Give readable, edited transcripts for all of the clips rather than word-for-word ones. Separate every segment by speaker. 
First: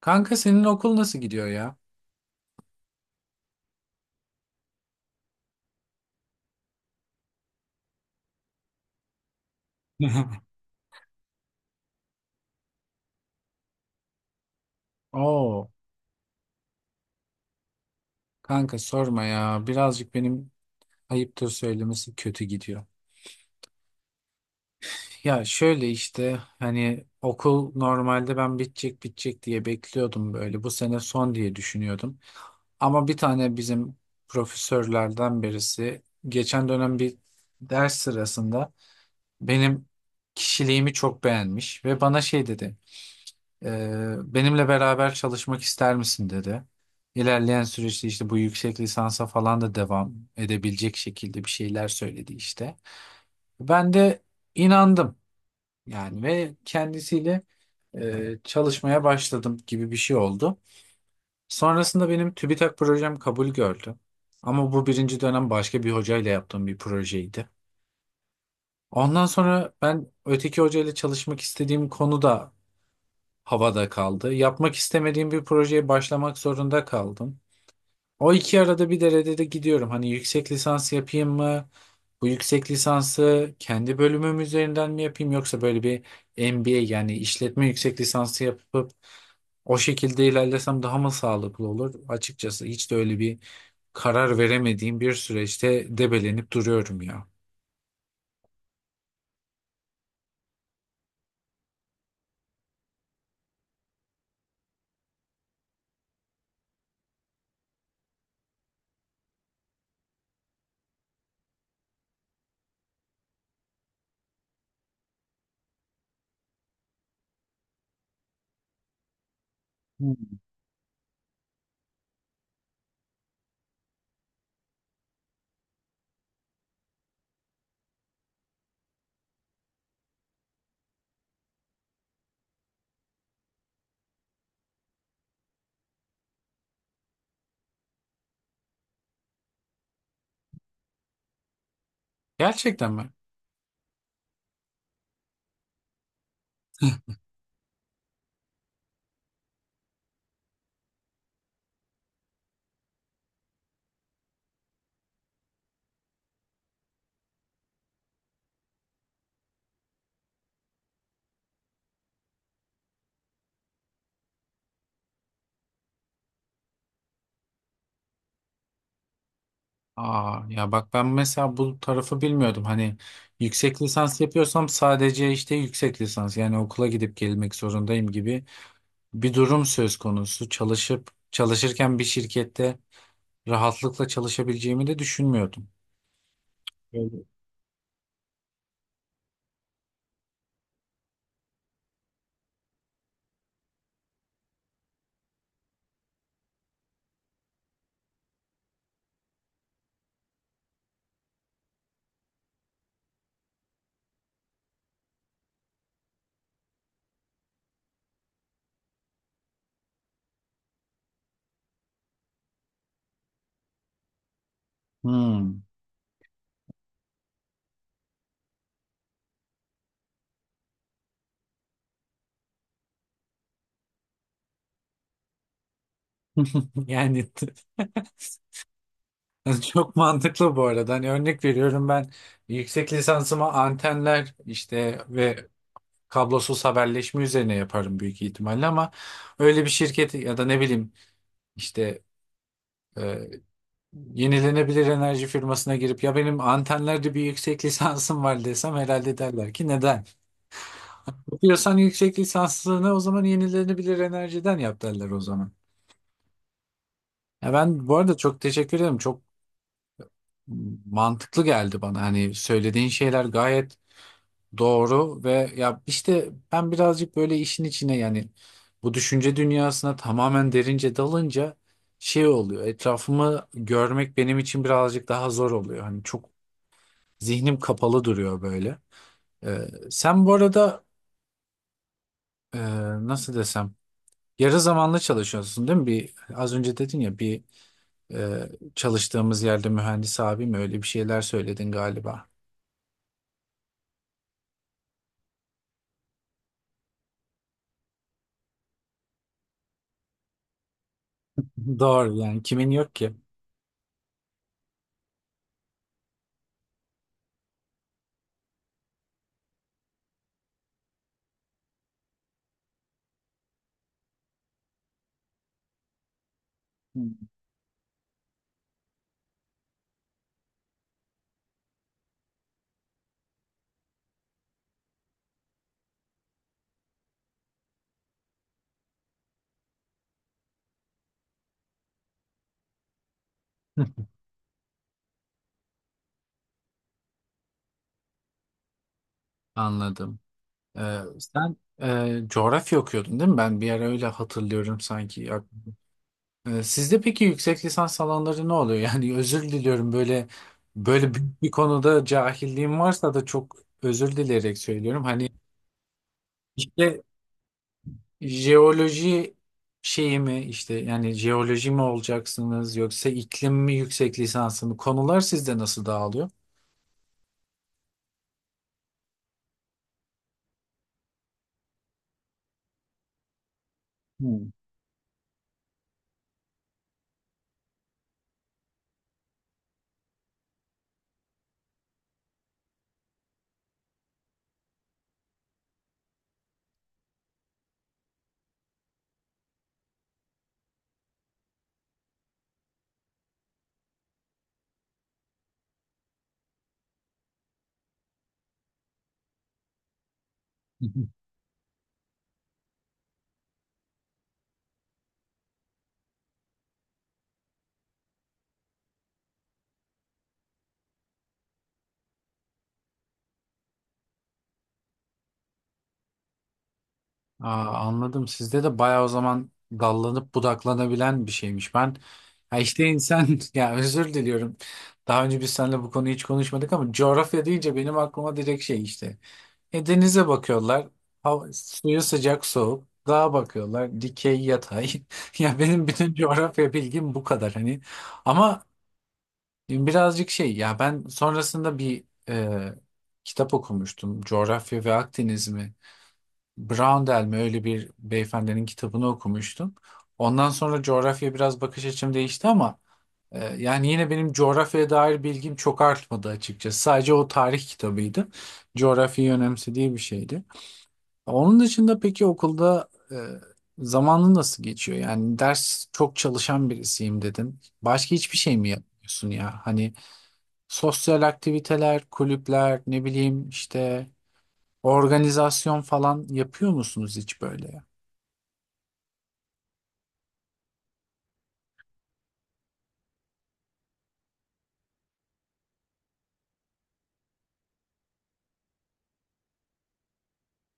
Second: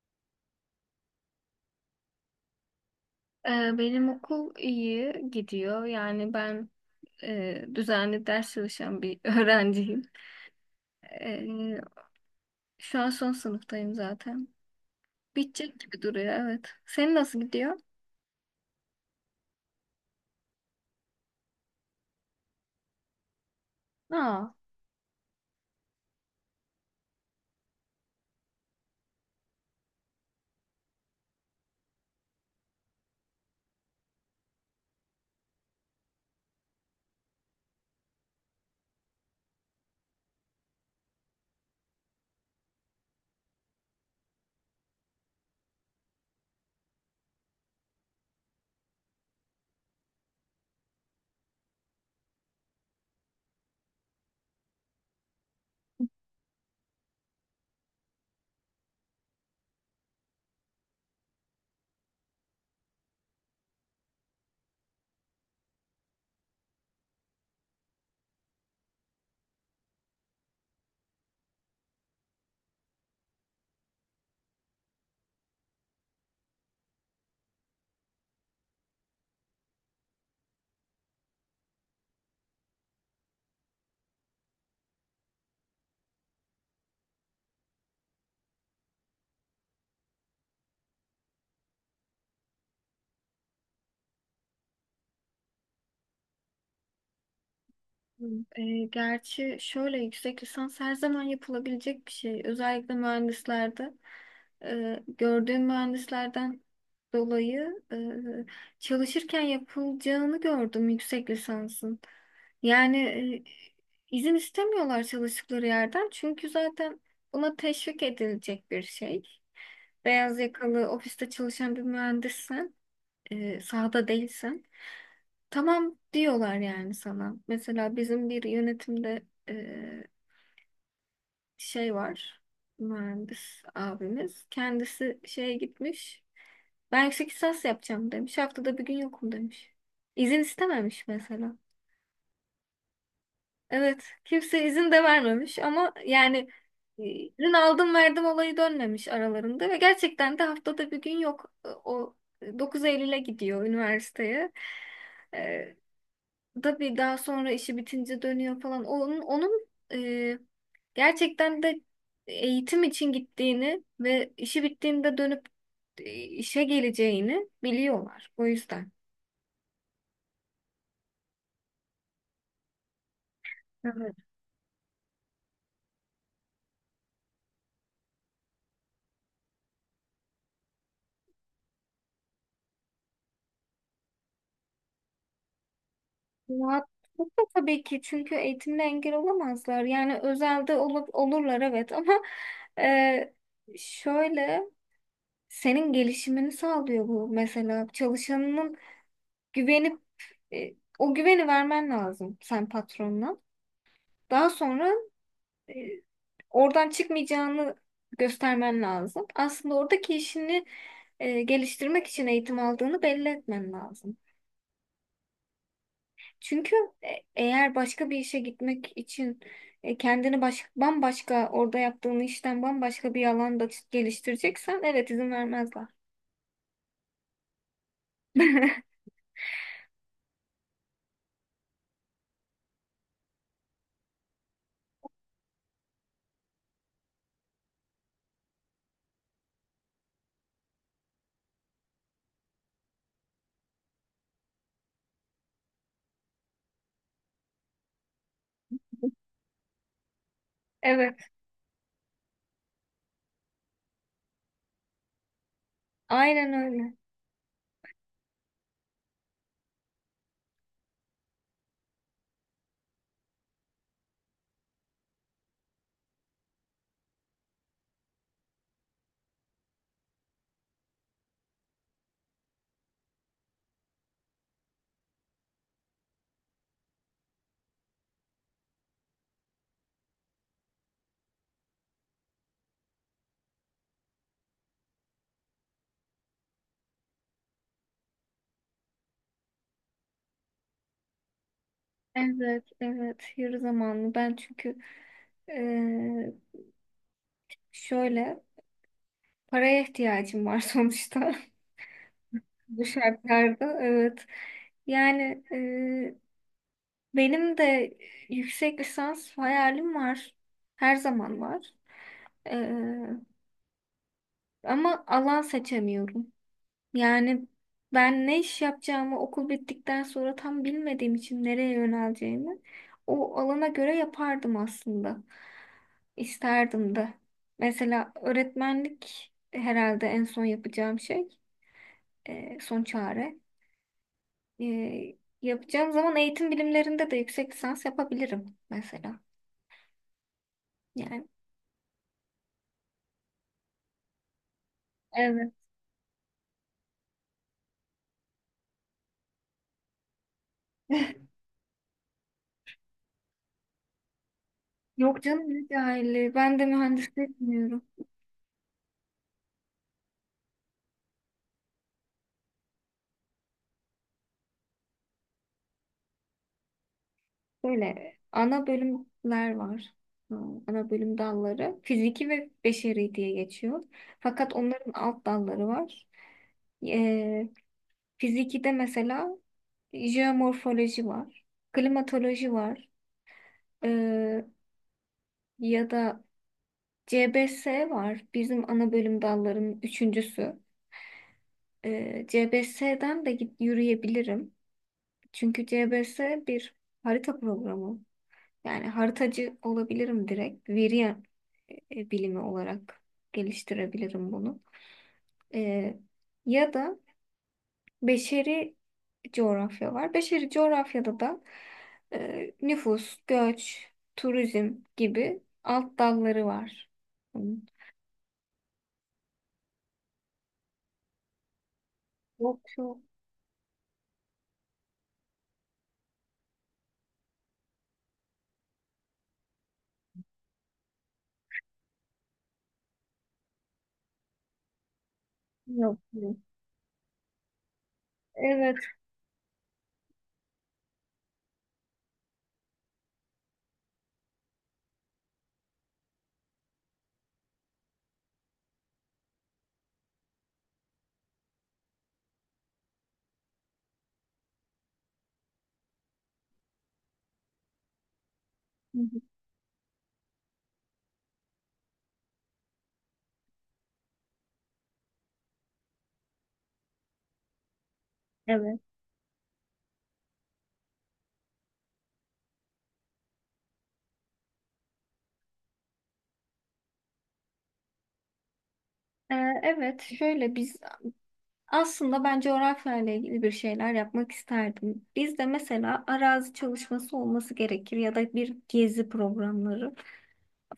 Speaker 1: Kanka senin okul nasıl gidiyor ya?
Speaker 2: Benim okul iyi gidiyor. Yani ben düzenli ders çalışan bir öğrenciyim. Ee, Şu an son sınıftayım zaten.
Speaker 1: Oo,
Speaker 2: Bitecek gibi duruyor, evet. Senin nasıl gidiyor?
Speaker 1: kanka sorma ya. Birazcık benim ayıptır söylemesi kötü gidiyor.
Speaker 2: Aa.
Speaker 1: Ya şöyle işte hani okul normalde ben bitecek diye bekliyordum böyle. Bu sene son diye düşünüyordum. Ama bir tane bizim profesörlerden birisi geçen dönem bir ders sırasında benim kişiliğimi çok beğenmiş ve bana şey dedi. Benimle beraber çalışmak ister misin dedi. İlerleyen süreçte işte bu yüksek lisansa falan da devam edebilecek şekilde bir şeyler söyledi işte. Ben de inandım yani ve kendisiyle çalışmaya başladım gibi bir şey oldu. Sonrasında benim TÜBİTAK projem kabul gördü. Ama bu birinci dönem başka bir hocayla yaptığım bir projeydi. Ondan sonra ben öteki hocayla çalışmak istediğim konu da havada kaldı. Yapmak istemediğim bir projeye başlamak zorunda kaldım. O iki arada bir derede de gidiyorum. Hani yüksek lisans yapayım mı? Bu yüksek lisansı kendi bölümüm üzerinden mi yapayım yoksa böyle bir MBA yani işletme yüksek lisansı yapıp o şekilde ilerlesem daha mı sağlıklı olur? Açıkçası hiç de öyle bir karar veremediğim bir süreçte debelenip duruyorum ya.
Speaker 2: Gerçi şöyle, yüksek lisans her zaman yapılabilecek bir şey. Özellikle mühendislerde, gördüğüm mühendislerden dolayı çalışırken yapılacağını gördüm yüksek lisansın. Yani, izin istemiyorlar çalıştıkları yerden, çünkü zaten buna teşvik edilecek bir şey. Beyaz
Speaker 1: Hmm.
Speaker 2: yakalı ofiste çalışan bir mühendissen, sahada değilsen. Tamam diyorlar yani sana. Mesela bizim bir yönetimde e, şey var. Mühendis abimiz. Kendisi şeye gitmiş. Ben yüksek lisans yapacağım demiş. Haftada bir gün yokum demiş. İzin istememiş mesela.
Speaker 1: Gerçekten mi?
Speaker 2: Evet. Kimse izin de vermemiş, ama yani izin aldım verdim olayı dönmemiş aralarında ve gerçekten de haftada bir gün yok. E, o 9 Eylül'e gidiyor üniversiteye. Tabii daha sonra işi bitince dönüyor falan. Onun, e, gerçekten de eğitim için gittiğini ve işi bittiğinde dönüp işe geleceğini biliyorlar. O yüzden.
Speaker 1: Aa, ya bak ben mesela bu tarafı bilmiyordum. Hani yüksek
Speaker 2: Evet.
Speaker 1: lisans yapıyorsam sadece işte yüksek lisans yani okula gidip gelmek zorundayım gibi bir durum söz konusu. Çalışıp çalışırken bir şirkette rahatlıkla çalışabileceğimi de düşünmüyordum. Öyle.
Speaker 2: Rahatlıkla tabii ki, çünkü eğitimle engel olamazlar. Yani özelde olup olurlar, evet, ama e, şöyle, senin gelişimini sağlıyor bu. Mesela çalışanının güvenip, e, o güveni vermen lazım sen patronuna. Daha sonra e, oradan çıkmayacağını göstermen lazım. Aslında oradaki işini geliştirmek için eğitim aldığını belli etmen lazım.
Speaker 1: Hmm.
Speaker 2: Çünkü e, eğer başka bir işe gitmek için, kendini bambaşka, orada yaptığın işten bambaşka bir alanda geliştireceksen, evet, izin vermezler.
Speaker 1: Yani çok mantıklı bu arada. Hani örnek veriyorum ben yüksek lisansıma antenler işte ve kablosuz haberleşme üzerine yaparım büyük ihtimalle ama öyle bir şirket ya da ne bileyim işte yenilenebilir enerji firmasına girip ya benim antenlerde bir yüksek lisansım var desem herhalde derler ki neden?
Speaker 2: Evet,
Speaker 1: Yapıyorsan yüksek lisansını o zaman yenilenebilir enerjiden yap derler o zaman.
Speaker 2: aynen öyle.
Speaker 1: Ya ben bu arada çok teşekkür ederim. Çok mantıklı geldi bana. Hani söylediğin şeyler gayet doğru ve ya işte ben birazcık böyle işin içine yani bu düşünce dünyasına tamamen derince dalınca şey oluyor. Etrafımı görmek benim için birazcık daha zor oluyor. Hani çok zihnim kapalı duruyor böyle. Sen bu arada e, nasıl desem yarı zamanlı çalışıyorsun değil mi? Bir az önce dedin ya bir e, çalıştığımız yerde mühendis abi mi öyle bir şeyler söyledin galiba.
Speaker 2: Evet, evet. Yarı zamanlı. Ben çünkü e, şöyle, paraya ihtiyacım var sonuçta.
Speaker 1: Doğru yani kimin
Speaker 2: Bu
Speaker 1: yok ki?
Speaker 2: şartlarda evet. Yani, benim de yüksek lisans hayalim var. Her zaman var. E, Ama alan seçemiyorum.
Speaker 1: Hmm.
Speaker 2: Yani ben ne iş yapacağımı okul bittikten sonra tam bilmediğim için nereye yöneleceğimi o alana göre yapardım aslında. İsterdim de. Mesela öğretmenlik herhalde en son yapacağım şey, son çare. Ee, Yapacağım zaman eğitim bilimlerinde de yüksek lisans yapabilirim mesela.
Speaker 1: Anladım.
Speaker 2: Yani
Speaker 1: Sen coğrafya okuyordun değil mi? Ben bir ara öyle hatırlıyorum sanki.
Speaker 2: evet.
Speaker 1: Sizde peki yüksek lisans alanları ne oluyor? Yani özür diliyorum böyle böyle büyük bir konuda cahilliğim varsa da çok özür dileyerek söylüyorum.
Speaker 2: Yok
Speaker 1: Hani
Speaker 2: canım, ne cahilliği. Ben de
Speaker 1: işte
Speaker 2: mühendislik bilmiyorum.
Speaker 1: jeoloji şeyi mi işte yani jeoloji mi olacaksınız yoksa iklim mi yüksek lisansı mı? Konular sizde nasıl dağılıyor?
Speaker 2: Böyle ana bölümler var. Ha, ana bölüm dalları. Fiziki ve beşeri diye geçiyor.
Speaker 1: Hmm.
Speaker 2: Fakat onların alt dalları var. Ee, Fizikide mesela jeomorfoloji var. Klimatoloji var. Ee, Ya da CBS var. Bizim ana bölüm dallarının üçüncüsü. CBS'den de git yürüyebilirim. Çünkü CBS bir harita programı. Yani haritacı olabilirim direkt. Veri bilimi olarak geliştirebilirim bunu. Ee, Ya da beşeri coğrafya var. Beşeri coğrafyada da nüfus, göç, turizm gibi alt dalları var. Bunun.
Speaker 1: Aa, anladım. Sizde de bayağı o zaman dallanıp budaklanabilen bir şeymiş. Ben ya
Speaker 2: Yok,
Speaker 1: işte
Speaker 2: yok.
Speaker 1: insan ya özür diliyorum. Daha önce biz seninle bu konuyu hiç konuşmadık ama coğrafya deyince benim aklıma direkt şey işte. E, denize bakıyorlar. Hava, suyu sıcak soğuk. Dağa bakıyorlar. Dikey yatay. Ya benim
Speaker 2: Yok,
Speaker 1: bütün
Speaker 2: yok.
Speaker 1: coğrafya bilgim bu kadar hani. Ama
Speaker 2: Evet.
Speaker 1: birazcık şey ya ben sonrasında bir e, kitap okumuştum. Coğrafya ve Akdeniz mi? Brown mi öyle bir beyefendinin kitabını okumuştum. Ondan sonra coğrafya biraz bakış açım değişti ama yani yine benim coğrafyaya dair bilgim çok artmadı açıkçası. Sadece o tarih kitabıydı.
Speaker 2: Hı hı.
Speaker 1: Coğrafyayı önemsediği bir şeydi. Onun dışında peki okulda zamanın nasıl geçiyor? Yani ders çok çalışan birisiyim dedin. Başka hiçbir şey mi
Speaker 2: Evet.
Speaker 1: yapmıyorsun ya? Hani sosyal aktiviteler, kulüpler, ne bileyim işte organizasyon falan yapıyor musunuz hiç böyle?
Speaker 2: Ee, evet, şöyle biz. Aslında ben coğrafyayla ilgili bir şeyler yapmak isterdim. Bizde mesela arazi çalışması olması gerekir ya da bir gezi programları.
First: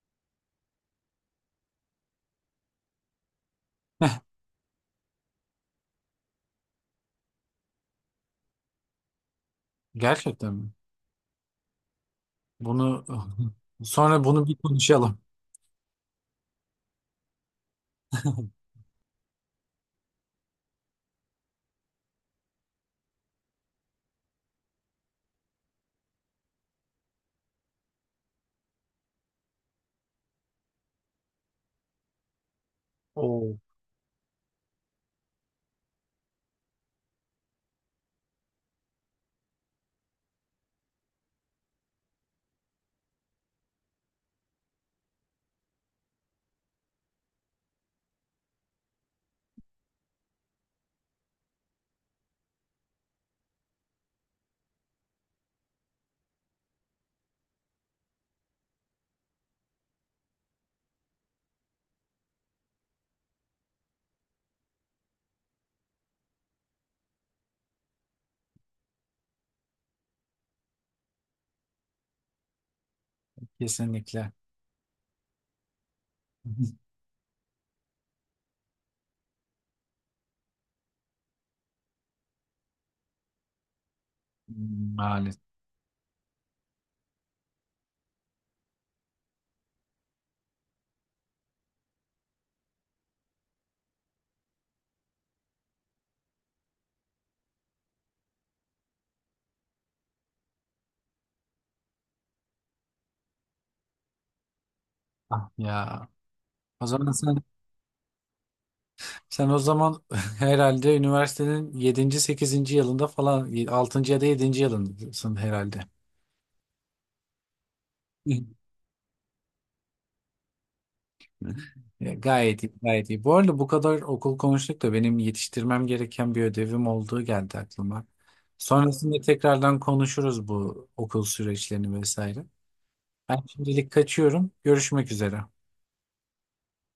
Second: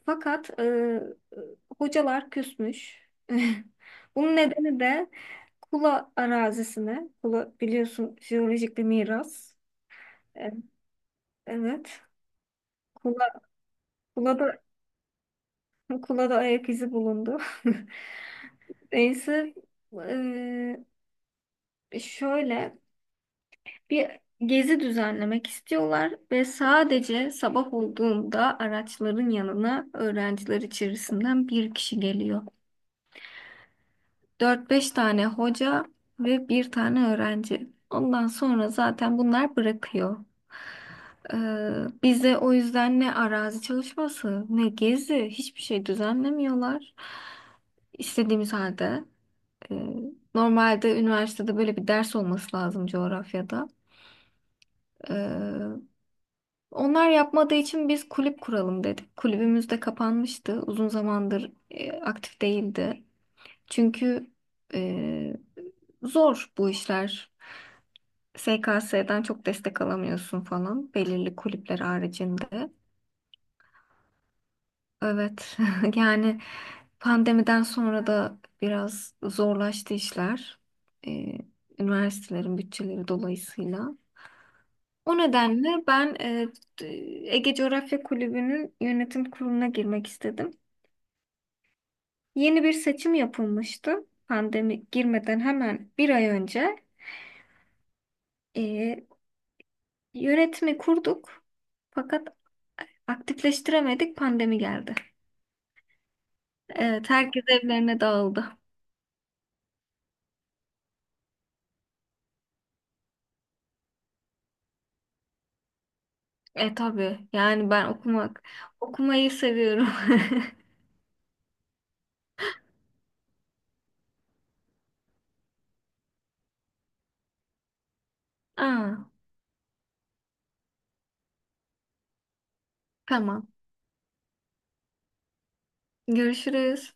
Speaker 2: Fakat hocalar küsmüş. Bunun nedeni de Kula arazisine. Kula biliyorsun jeolojik bir miras. E,
Speaker 1: Gerçekten mi?
Speaker 2: evet.
Speaker 1: Bunu
Speaker 2: Kula,
Speaker 1: sonra bunu bir
Speaker 2: Kula'da,
Speaker 1: konuşalım.
Speaker 2: Kula'da ayak izi bulundu. Neyse, şöyle bir gezi düzenlemek istiyorlar ve sadece sabah olduğunda araçların yanına öğrenciler içerisinden bir kişi geliyor.
Speaker 1: Oo,
Speaker 2: Dört beş tane hoca ve bir tane öğrenci. Ondan sonra zaten bunlar bırakıyor. Ee, Bize o yüzden ne arazi çalışması ne gezi, hiçbir şey düzenlemiyorlar. İstediğimiz halde. e, Normalde üniversitede böyle bir ders olması lazım coğrafyada. Ee, Onlar yapmadığı için biz kulüp kuralım dedik. Kulübümüz de kapanmıştı. Uzun zamandır aktif değildi. Çünkü e, zor bu işler. SKS'den çok destek alamıyorsun falan belirli kulüpler haricinde.
Speaker 1: kesinlikle.
Speaker 2: Evet, yani pandemiden sonra da biraz zorlaştı işler. E, Üniversitelerin bütçeleri dolayısıyla. O
Speaker 1: Maalesef.
Speaker 2: nedenle ben, t- Ege Coğrafya Kulübü'nün yönetim kuruluna girmek istedim. Yeni bir seçim yapılmıştı. Pandemi girmeden hemen bir ay önce. Ee, Yönetimi kurduk. Fakat aktifleştiremedik. Pandemi geldi.
Speaker 1: Ah ya. O
Speaker 2: Evet,
Speaker 1: zaman
Speaker 2: herkes
Speaker 1: sen,
Speaker 2: evlerine dağıldı.
Speaker 1: sen o zaman herhalde üniversitenin 7. 8. yılında falan 6. ya da 7. yılındasın herhalde.
Speaker 2: E tabii. Yani ben okumayı seviyorum.
Speaker 1: E, gayet iyi, gayet iyi. Bu arada bu kadar okul konuştuk da benim yetiştirmem gereken bir ödevim olduğu geldi aklıma.
Speaker 2: Aa,
Speaker 1: Sonrasında tekrardan konuşuruz bu okul süreçlerini vesaire. Ben
Speaker 2: tamam.
Speaker 1: şimdilik kaçıyorum. Görüşmek üzere.
Speaker 2: Görüşürüz.